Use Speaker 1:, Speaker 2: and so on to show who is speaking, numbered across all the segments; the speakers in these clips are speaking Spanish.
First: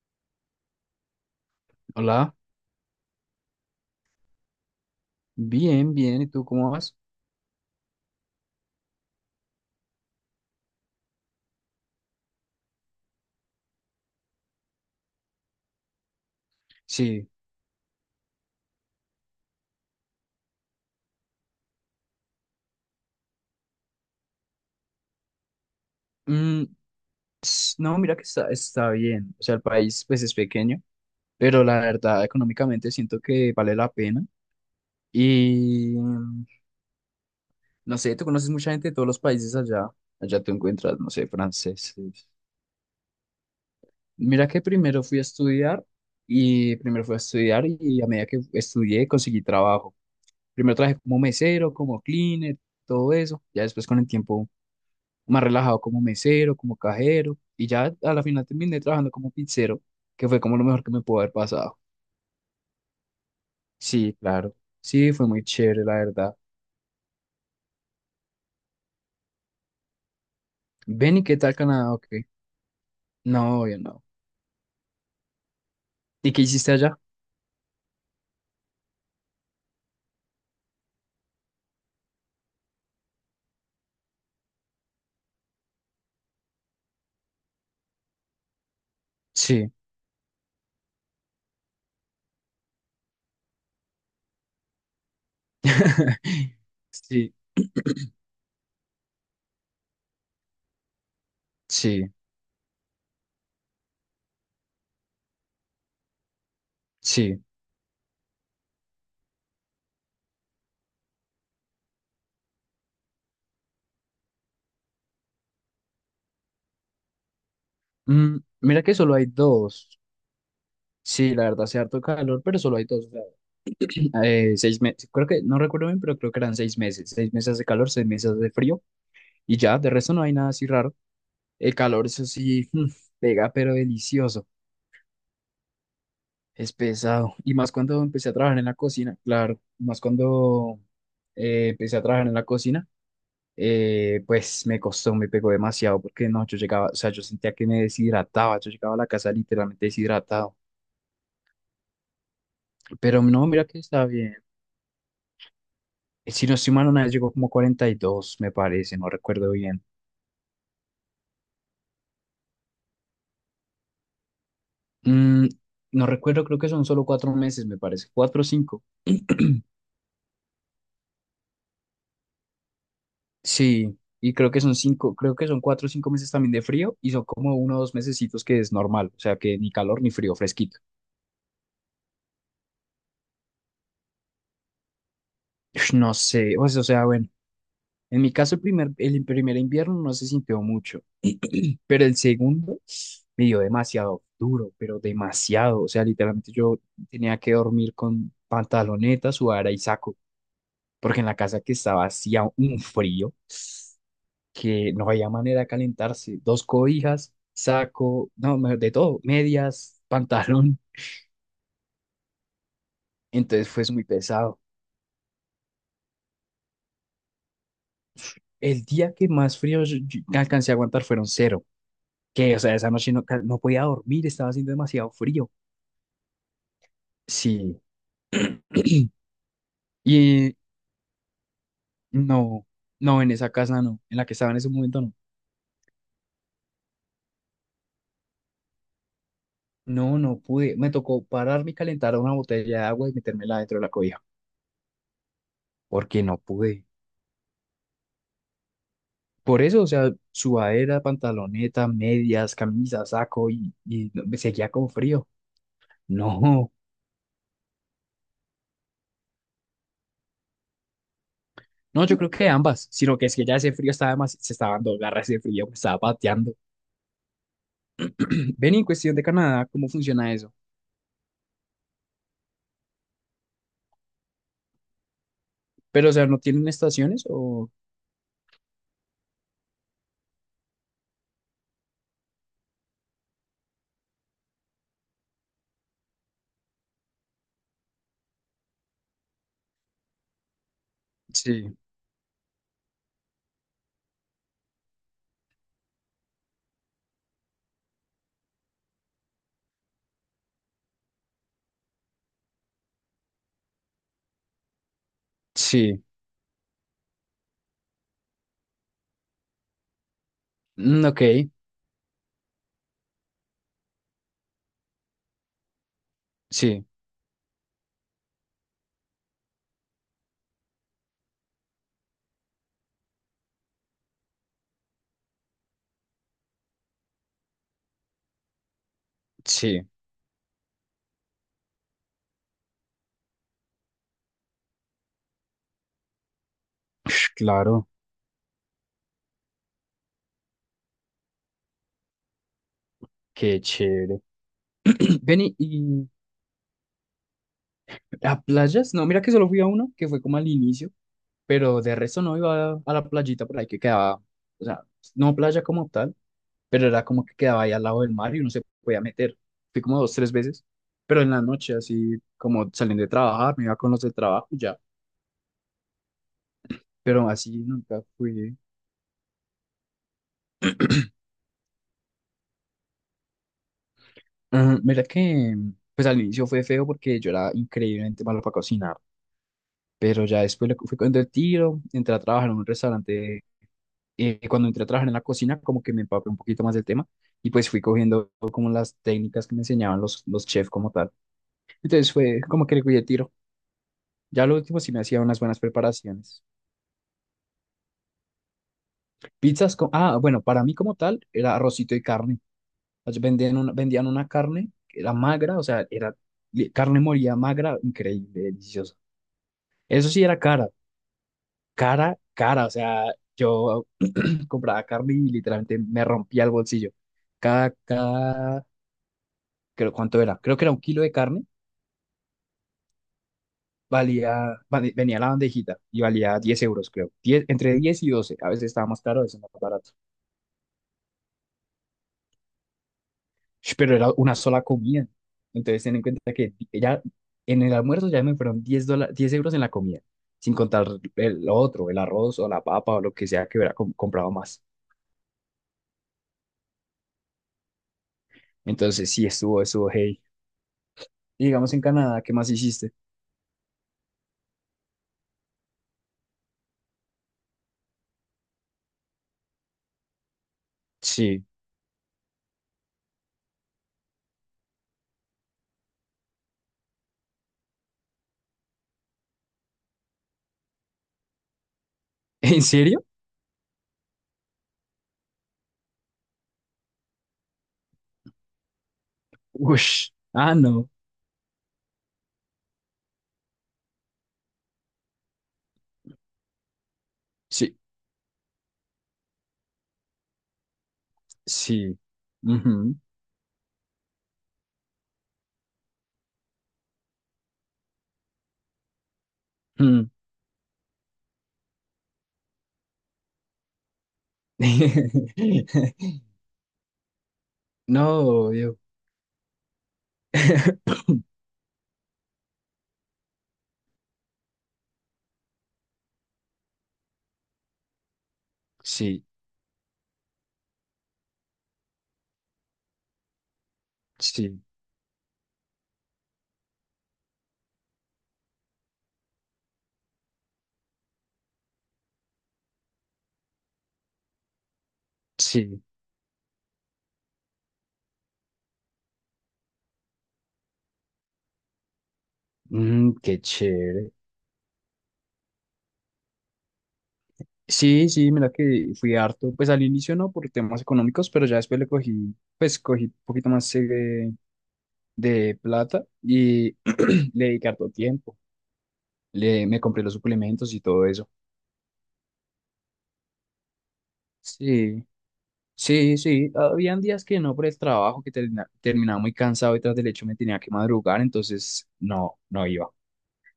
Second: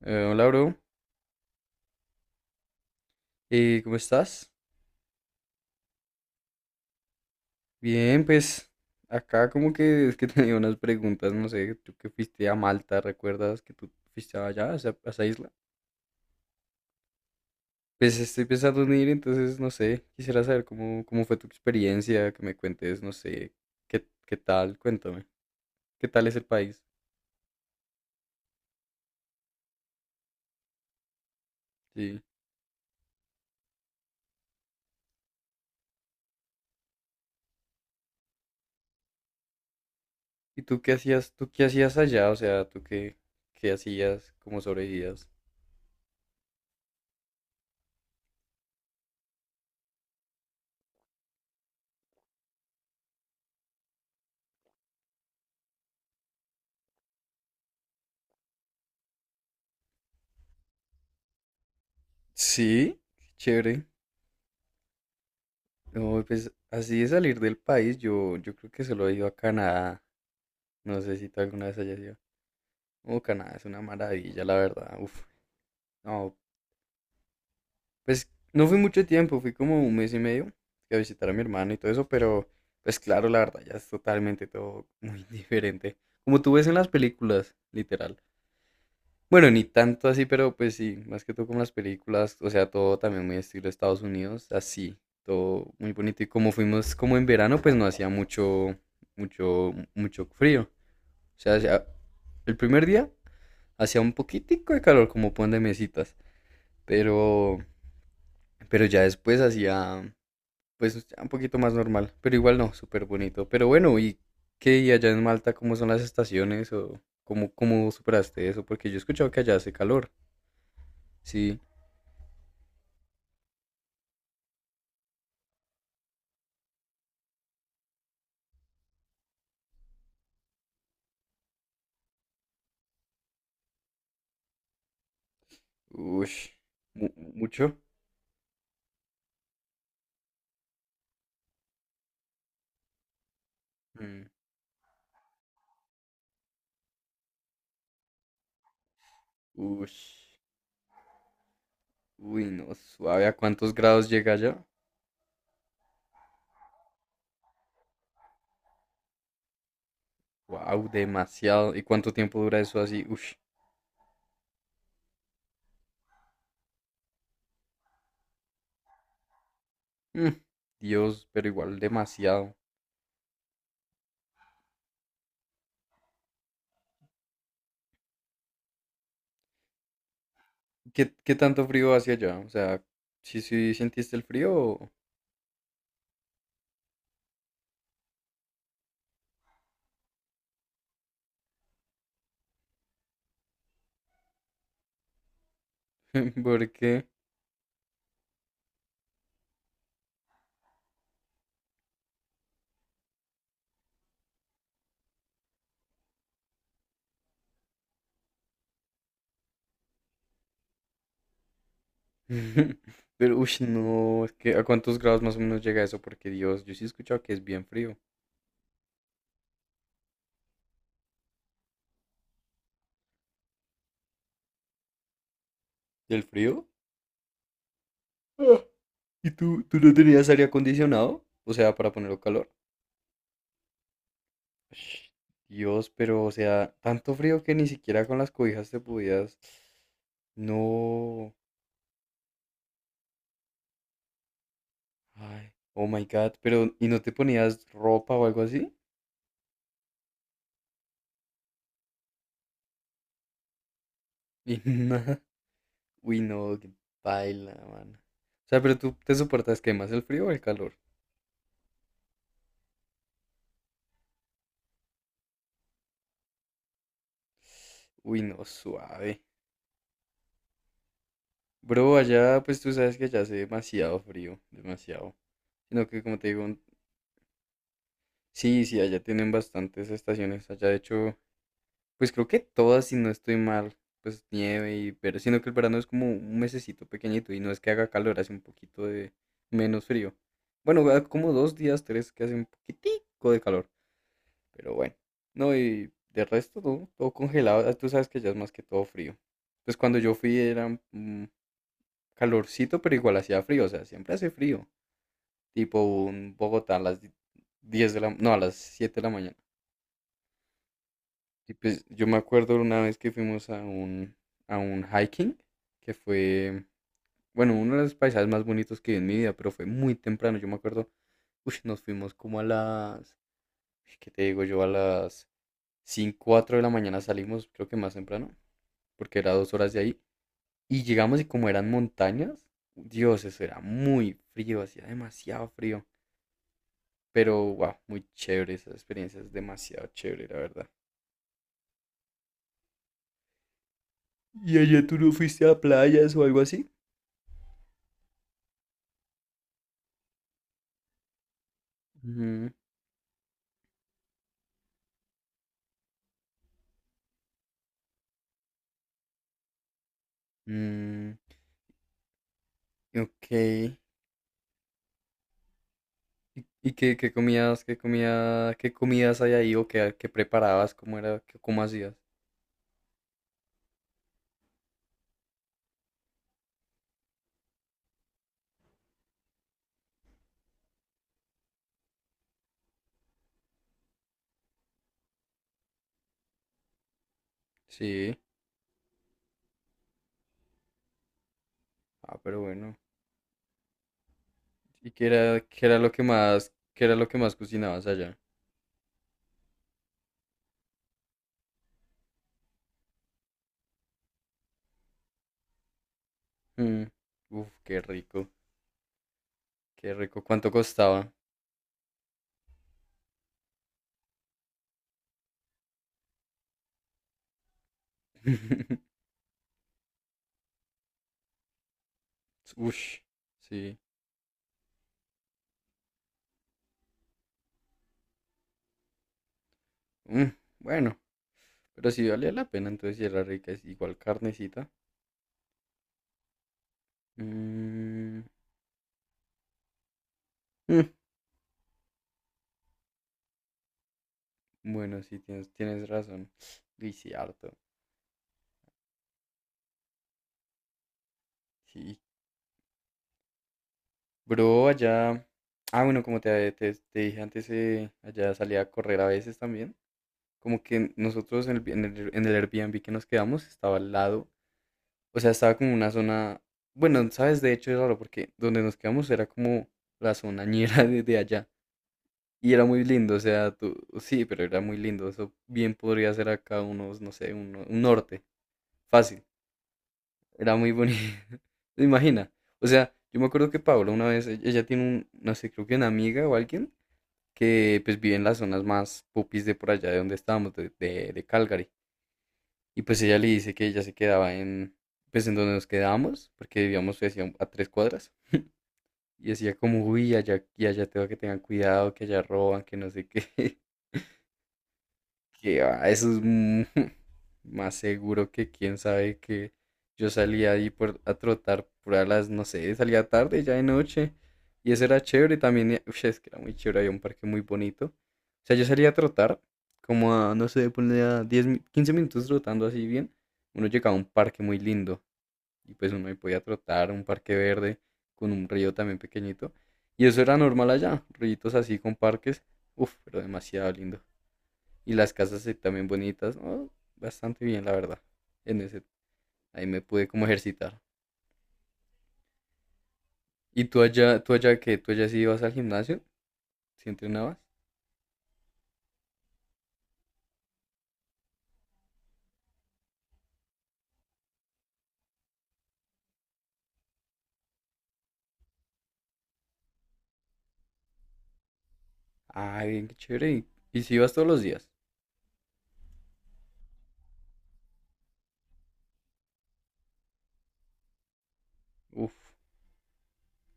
Speaker 1: Hola, bro.
Speaker 2: Hola,
Speaker 1: ¿Cómo estás?
Speaker 2: bien, bien. ¿Y tú cómo vas?
Speaker 1: Bien, pues acá como que es que tenía unas preguntas, no sé, tú que fuiste a Malta, ¿recuerdas que tú fuiste allá, a esa isla?
Speaker 2: Sí.
Speaker 1: Pues estoy pensando en ir, entonces no sé, quisiera saber cómo fue tu experiencia, que me cuentes, no sé, qué tal, cuéntame, qué tal es el
Speaker 2: Mm,
Speaker 1: país.
Speaker 2: no, mira que está bien. O sea, el país pues es pequeño, pero la
Speaker 1: Sí.
Speaker 2: verdad económicamente siento que vale la pena. Y no sé, tú conoces mucha gente de todos los países allá. Allá tú
Speaker 1: ¿Y tú qué
Speaker 2: encuentras, no sé,
Speaker 1: hacías, tú qué
Speaker 2: franceses.
Speaker 1: hacías allá? O sea, ¿tú qué hacías,
Speaker 2: Mira
Speaker 1: cómo
Speaker 2: que primero fui a
Speaker 1: sobrevivías?
Speaker 2: estudiar y primero fui a estudiar y a medida que estudié conseguí trabajo. Primero trabajé como mesero, como cleaner, todo eso. Ya después con el tiempo más relajado como mesero, como cajero, y ya a la final terminé trabajando como pizzero, que fue como lo mejor que me pudo haber pasado.
Speaker 1: Sí, qué chévere.
Speaker 2: Sí, claro, sí, fue muy chévere, la
Speaker 1: No,
Speaker 2: verdad.
Speaker 1: pues así de salir del país, yo creo que solo he ido a Canadá. No sé
Speaker 2: Ven, ¿y
Speaker 1: si
Speaker 2: qué
Speaker 1: tú
Speaker 2: tal
Speaker 1: alguna vez
Speaker 2: Canadá?
Speaker 1: hayas
Speaker 2: Ok,
Speaker 1: ido. Oh, Canadá es
Speaker 2: no, yo
Speaker 1: una
Speaker 2: no.
Speaker 1: maravilla, la verdad. Uf.
Speaker 2: ¿Y
Speaker 1: No,
Speaker 2: qué hiciste allá?
Speaker 1: pues no fui mucho tiempo, fui como un mes y medio, fui a visitar a mi hermano y todo eso, pero pues claro, la verdad ya es totalmente todo muy diferente. Como tú ves en las películas, literal. Bueno, ni
Speaker 2: Sí,
Speaker 1: tanto así, pero pues sí, más que todo como las películas, o sea, todo también muy estilo Estados Unidos, así, todo muy bonito. Y como fuimos como en
Speaker 2: sí,
Speaker 1: verano, pues no hacía mucho frío. O sea,
Speaker 2: sí,
Speaker 1: el primer día hacía un poquitico de calor, como pon de mesitas,
Speaker 2: sí.
Speaker 1: pero, ya después hacía, pues, ya un poquito más normal, pero igual no, súper bonito. Pero bueno, ¿y qué? ¿Y allá en Malta cómo son las estaciones o cómo superaste eso?
Speaker 2: Mira
Speaker 1: Porque
Speaker 2: que
Speaker 1: yo he
Speaker 2: solo hay
Speaker 1: escuchado que allá hace
Speaker 2: dos.
Speaker 1: calor,
Speaker 2: Sí, la
Speaker 1: sí.
Speaker 2: verdad, hace harto calor, pero solo hay dos. O sea, 6 meses, creo que, no recuerdo bien, pero creo que eran 6 meses. 6 meses de calor, 6 meses de frío, y ya, de resto no hay nada así raro. El calor, eso sí, pega, pero delicioso.
Speaker 1: Ush.
Speaker 2: Es
Speaker 1: Mu-
Speaker 2: pesado. Y más
Speaker 1: mucho.
Speaker 2: cuando empecé a trabajar en la cocina, claro, más cuando empecé a trabajar en la cocina,
Speaker 1: Mm.
Speaker 2: pues me costó, me pegó demasiado, porque no, yo llegaba, o sea, yo sentía que me deshidrataba, yo llegaba a la casa literalmente
Speaker 1: Ush.
Speaker 2: deshidratado.
Speaker 1: Uy, no,
Speaker 2: Pero
Speaker 1: suave. ¿A
Speaker 2: no, mira
Speaker 1: cuántos
Speaker 2: que está
Speaker 1: grados llega
Speaker 2: bien.
Speaker 1: allá?
Speaker 2: Si no estoy mal, una vez llegó como 42 me parece, no recuerdo bien.
Speaker 1: Wow, demasiado. ¿Y cuánto tiempo dura eso así? Ush.
Speaker 2: Mm, no recuerdo, creo que son solo cuatro meses, me parece, cuatro o cinco.
Speaker 1: Mm. Dios, pero igual demasiado.
Speaker 2: Sí, y creo que son cinco, creo que son cuatro o cinco meses también de frío y son como uno o dos mesecitos que es normal, o sea que ni calor ni frío, fresquito.
Speaker 1: ¿Qué tanto frío hacia allá? O sea, ¿sí sentiste el frío?
Speaker 2: Ush, no sé, o sea, bueno, en mi caso el primer invierno no se sintió mucho, pero el segundo me dio demasiado duro, pero demasiado, o sea, literalmente
Speaker 1: ¿Por
Speaker 2: yo
Speaker 1: qué?
Speaker 2: tenía que dormir con pantaloneta, sudadera y saco, porque en la casa que estaba hacía un frío, que no había manera de calentarse. Dos cobijas, saco, no, mejor de todo, medias, pantalón.
Speaker 1: Pero, ush,
Speaker 2: Entonces fue muy
Speaker 1: no, es que
Speaker 2: pesado.
Speaker 1: ¿a cuántos grados más o menos llega eso? Porque Dios, yo sí he escuchado que es bien frío.
Speaker 2: El día que más frío yo alcancé a aguantar fueron cero. Que, o sea, esa noche no, no podía dormir, estaba haciendo demasiado frío.
Speaker 1: ¿Del frío?
Speaker 2: Sí.
Speaker 1: Ah. ¿Y tú no tenías aire
Speaker 2: Y
Speaker 1: acondicionado? O sea, para ponerlo calor.
Speaker 2: no, no, en esa casa no, en la que estaba en ese momento no.
Speaker 1: Dios, pero o sea, tanto frío que ni siquiera con las cobijas te podías.
Speaker 2: No, no pude. Me tocó
Speaker 1: No.
Speaker 2: pararme y calentar una botella de agua y metérmela dentro de la cobija,
Speaker 1: Ay, oh my
Speaker 2: porque
Speaker 1: God.
Speaker 2: no
Speaker 1: Pero,
Speaker 2: pude.
Speaker 1: ¿y no te ponías ropa o algo así?
Speaker 2: Por eso, o sea, sudadera, pantaloneta, medias, camisa, saco y me
Speaker 1: Y
Speaker 2: seguía con
Speaker 1: nada.
Speaker 2: frío.
Speaker 1: Uy, no, qué
Speaker 2: No,
Speaker 1: paila, mano. O sea, pero tú te soportas que más el frío o el calor.
Speaker 2: no, yo creo que ambas, sino que es que ya ese frío estaba más, se estaba dando garra ese frío, me estaba pateando.
Speaker 1: Uy, no,
Speaker 2: Ven, y en cuestión
Speaker 1: suave.
Speaker 2: de Canadá, ¿cómo funciona eso?
Speaker 1: Bro, allá, pues tú sabes que allá hace demasiado frío, demasiado. Sino que,
Speaker 2: Pero, o
Speaker 1: como
Speaker 2: sea,
Speaker 1: te
Speaker 2: ¿no
Speaker 1: digo,
Speaker 2: tienen estaciones o...?
Speaker 1: sí, sí, allá tienen bastantes estaciones. Allá, de hecho, pues creo que todas, si no estoy mal, pues nieve y pero sino que el verano es como un mesecito pequeñito y no es que haga calor, hace un poquito de menos frío. Bueno, va como dos
Speaker 2: Sí,
Speaker 1: días, tres, que hace un poquitico de calor, pero bueno. No, y de resto todo congelado. Ah, tú sabes que ya es más que todo frío. Pues cuando yo fui era calorcito, pero igual hacía frío, o sea, siempre hace frío. Tipo
Speaker 2: sí,
Speaker 1: un Bogotá a las 10 de la, no, a las 7 de la mañana.
Speaker 2: ok,
Speaker 1: Y pues yo me acuerdo una vez que fuimos a un, hiking, que fue,
Speaker 2: sí,
Speaker 1: bueno, uno de los paisajes más bonitos que vi en mi vida, pero fue muy temprano. Yo me acuerdo, uy, nos fuimos como a las, ¿qué te digo yo? A las 5, 4 de la mañana, salimos, creo que más temprano, porque era 2 horas de
Speaker 2: sí,
Speaker 1: ahí. Y llegamos y como eran montañas, Dios, eso era muy frío, hacía demasiado frío. Pero, wow,
Speaker 2: claro,
Speaker 1: muy chévere, esa experiencia es demasiado chévere, la verdad.
Speaker 2: qué chévere.
Speaker 1: ¿Y allá tú no
Speaker 2: Ven,
Speaker 1: fuiste
Speaker 2: y,
Speaker 1: a
Speaker 2: y
Speaker 1: playas o algo así?
Speaker 2: a playas, no, mira que solo fui a una, que fue como al inicio, pero de resto no iba a la playita por ahí que quedaba, o sea, no playa como tal, pero era como que quedaba ahí al lado del mar y uno se podía meter. Fui como dos, tres veces,
Speaker 1: Mm,
Speaker 2: pero en la noche, así como saliendo de
Speaker 1: ok.
Speaker 2: trabajar, me iba
Speaker 1: ¿Y,
Speaker 2: con los del trabajo y ya,
Speaker 1: qué,
Speaker 2: pero así
Speaker 1: comías, qué
Speaker 2: nunca
Speaker 1: comía,
Speaker 2: fui.
Speaker 1: qué comidas hay ahí o qué preparabas? ¿Cómo era, cómo hacías?
Speaker 2: Ujú, mira que, pues al inicio fue feo porque yo era increíblemente malo para cocinar, pero ya después le fui con el tiro, entré a trabajar en un restaurante cuando entré a trabajar en la cocina, como que me empapé un poquito más del tema y pues fui
Speaker 1: Sí.
Speaker 2: cogiendo como las técnicas que me enseñaban los chefs como tal. Entonces
Speaker 1: Ah,
Speaker 2: fue
Speaker 1: pero
Speaker 2: como que
Speaker 1: bueno.
Speaker 2: le cuidé tiro. Ya lo último
Speaker 1: ¿Y
Speaker 2: sí me hacía unas buenas
Speaker 1: qué era lo que
Speaker 2: preparaciones.
Speaker 1: más, qué era lo que más cocinabas allá?
Speaker 2: Pizzas con, ah, bueno, para mí como tal era arrocito y carne. Ellos vendían una, vendían una carne que era magra, o sea, era
Speaker 1: Mm,
Speaker 2: carne molida
Speaker 1: uf,
Speaker 2: magra,
Speaker 1: qué rico,
Speaker 2: increíble, deliciosa.
Speaker 1: qué
Speaker 2: Eso
Speaker 1: rico.
Speaker 2: sí era
Speaker 1: ¿Cuánto
Speaker 2: cara,
Speaker 1: costaba?
Speaker 2: cara, cara, o sea, yo compraba carne y literalmente me rompía el bolsillo. Cada creo, ¿cuánto era? Creo que era un kilo de carne,
Speaker 1: Ush, sí.
Speaker 2: venía la bandejita y valía €10, creo. Diez, entre 10 y 12 a veces estaba más caro, a veces más barato.
Speaker 1: Mm, bueno, pero sí valía la pena, entonces si era rica, es
Speaker 2: Sh, pero
Speaker 1: igual
Speaker 2: era una sola
Speaker 1: carnecita.
Speaker 2: comida. Entonces, ten en cuenta que ya en el almuerzo
Speaker 1: Mm,
Speaker 2: ya me fueron €10 en la comida, sin
Speaker 1: mm,
Speaker 2: contar el, lo otro, el arroz o la papa o lo que sea que hubiera comprado más.
Speaker 1: bueno, sí, tienes razón. Y sí, harto.
Speaker 2: Entonces, sí, estuvo, estuvo, hey. Y digamos en
Speaker 1: Sí,
Speaker 2: Canadá, ¿qué más hiciste?
Speaker 1: bro, allá. Ah, bueno, como te dije antes, allá salía a correr a veces también. Como que
Speaker 2: Sí.
Speaker 1: nosotros en el, en el Airbnb que nos quedamos, estaba al lado. O sea, estaba como una zona. Bueno, sabes, de hecho es raro porque donde nos quedamos era como la zona ñera de allá. Y
Speaker 2: ¿En
Speaker 1: era muy
Speaker 2: serio?
Speaker 1: lindo, o sea, tú. Sí, pero era muy lindo. Eso bien podría ser acá unos, no sé, un norte. Fácil.
Speaker 2: Ush. Ah,
Speaker 1: Era muy
Speaker 2: no.
Speaker 1: bonito. Imagina. O sea, yo me acuerdo que Paola una vez, ella tiene un, no sé, creo que una amiga o alguien
Speaker 2: Sí,
Speaker 1: que pues vive en las zonas más popis de por allá de donde estábamos, de Calgary.
Speaker 2: sí.
Speaker 1: Y
Speaker 2: Ujú.
Speaker 1: pues ella le dice que ella se quedaba en, pues en donde nos quedábamos, porque vivíamos, decía, a 3 cuadras. Y decía como,
Speaker 2: Mm.
Speaker 1: uy, allá, y allá tengo que, tengan cuidado, que allá roban, que no sé qué. Que va, eso es más
Speaker 2: No,
Speaker 1: seguro que quién
Speaker 2: obvio.
Speaker 1: sabe que yo salía ahí por, a trotar por a las, no sé, salía tarde, ya de noche. Y eso era chévere también. Es que era muy chévere, había un parque muy bonito. O sea, yo salía a
Speaker 2: Sí,
Speaker 1: trotar, como a, no sé, ponle a 15 minutos trotando así bien. Uno llegaba a un parque muy
Speaker 2: sí,
Speaker 1: lindo. Y pues uno ahí podía trotar, un parque verde, con un río también pequeñito. Y eso era normal allá, ríos así con parques. Uf, pero demasiado lindo. Y las casas,
Speaker 2: sí.
Speaker 1: también bonitas, ¿no? Bastante bien, la verdad. En ese, Ahí me pude como ejercitar.
Speaker 2: Qué chévere.
Speaker 1: ¿Tú allá sí ibas al gimnasio? ¿Sí entrenabas?
Speaker 2: Sí, sí, mira que fui harto. Pues al inicio no por temas económicos, pero ya después le cogí, pues cogí un poquito más de, plata y le dediqué harto tiempo. Le, me compré los suplementos y todo eso.
Speaker 1: Ah, bien, qué chévere. ¿Y si ibas todos los días?
Speaker 2: Sí, sí, sí. Habían días que no por el trabajo, que terminaba muy cansado y tras del hecho me tenía que madrugar, entonces
Speaker 1: Uf,
Speaker 2: no, no iba.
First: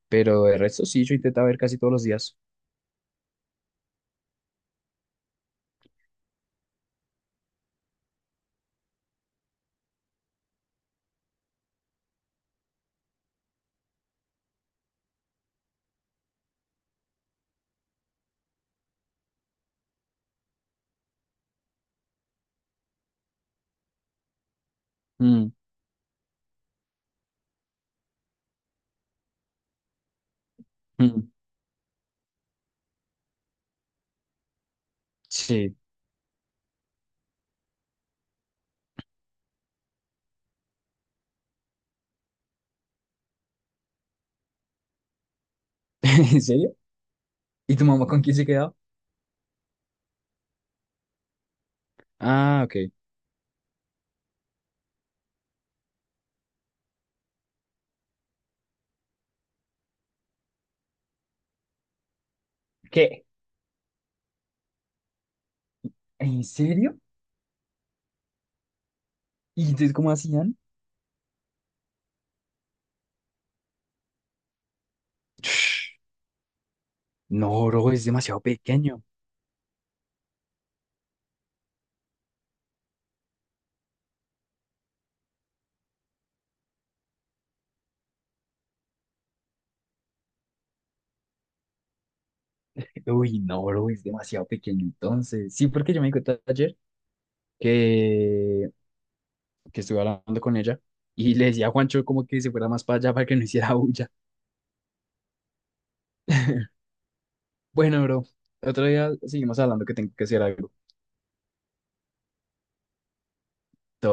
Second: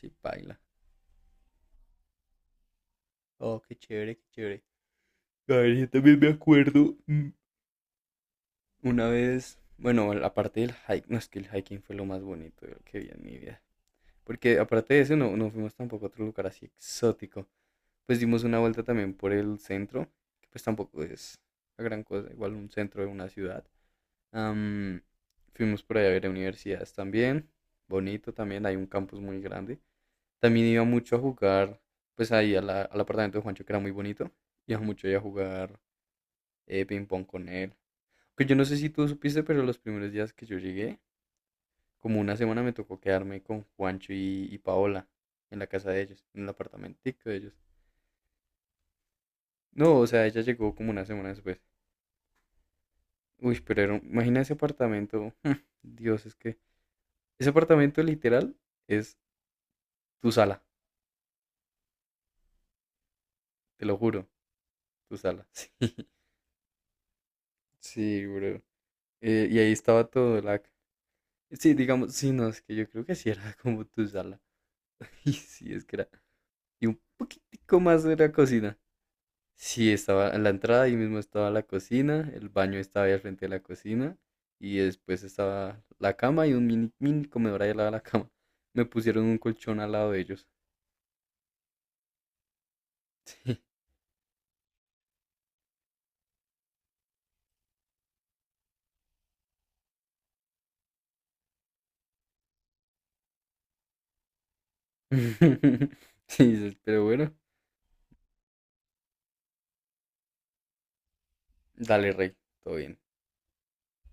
Speaker 1: sí,
Speaker 2: Pero
Speaker 1: baila.
Speaker 2: de resto sí, yo intentaba ver casi todos los días.
Speaker 1: Oh, qué chévere, qué chévere. A ver, yo también me acuerdo. Una vez, bueno, aparte del hiking, no, es que el hiking fue lo más bonito, yo, que vi en mi vida. Porque aparte de eso, no, no fuimos tampoco a otro lugar así exótico. Pues dimos una vuelta también por el centro, que pues tampoco es la gran cosa, igual un centro de una ciudad. Am,
Speaker 2: Mm,
Speaker 1: Fuimos por ahí a ver universidades también, bonito también, hay un campus muy grande. También iba mucho a
Speaker 2: mm.
Speaker 1: jugar, pues ahí a al apartamento de Juancho, que era muy bonito, iba mucho ahí a
Speaker 2: Sí.
Speaker 1: jugar ping pong con él. Que yo no sé si tú supiste, pero los primeros días que yo llegué, como una semana me tocó quedarme con Juancho y Paola en la casa de ellos,
Speaker 2: ¿En
Speaker 1: en el
Speaker 2: serio?
Speaker 1: apartamentico de ellos.
Speaker 2: ¿Y tu mamá con quién se quedaba?
Speaker 1: No, o sea, ella llegó como una semana después.
Speaker 2: Ah, ok.
Speaker 1: Uy, pero era imagina ese apartamento. Dios, es que ese apartamento literal es tu sala,
Speaker 2: ¿Qué?
Speaker 1: te lo juro, tu sala.
Speaker 2: ¿En serio?
Speaker 1: Sí, sí, bro. Y
Speaker 2: ¿Y
Speaker 1: ahí
Speaker 2: entonces
Speaker 1: estaba
Speaker 2: cómo
Speaker 1: todo
Speaker 2: hacían?
Speaker 1: la... Sí, digamos, sí, no, es que yo creo que sí era como tu sala. Y sí, es que era... Y un
Speaker 2: No,
Speaker 1: poquitico
Speaker 2: bro,
Speaker 1: más
Speaker 2: es
Speaker 1: de la
Speaker 2: demasiado
Speaker 1: cocina.
Speaker 2: pequeño.
Speaker 1: Sí, estaba en la entrada, ahí mismo estaba la cocina, el baño estaba ahí al frente de la cocina, y después estaba la cama y un mini, mini comedor ahí al lado de la cama. Me pusieron un colchón al lado de ellos.
Speaker 2: Uy, no, bro, es demasiado pequeño. Entonces, sí, porque yo me di cuenta ayer que, que estuve hablando con ella y le decía a Juancho como que se fuera más para allá para que no hiciera bulla.
Speaker 1: Sí, dices, pero bueno,
Speaker 2: Bueno, bro, otro día seguimos hablando que tengo que hacer algo.
Speaker 1: dale, rey, todo bien.
Speaker 2: Todo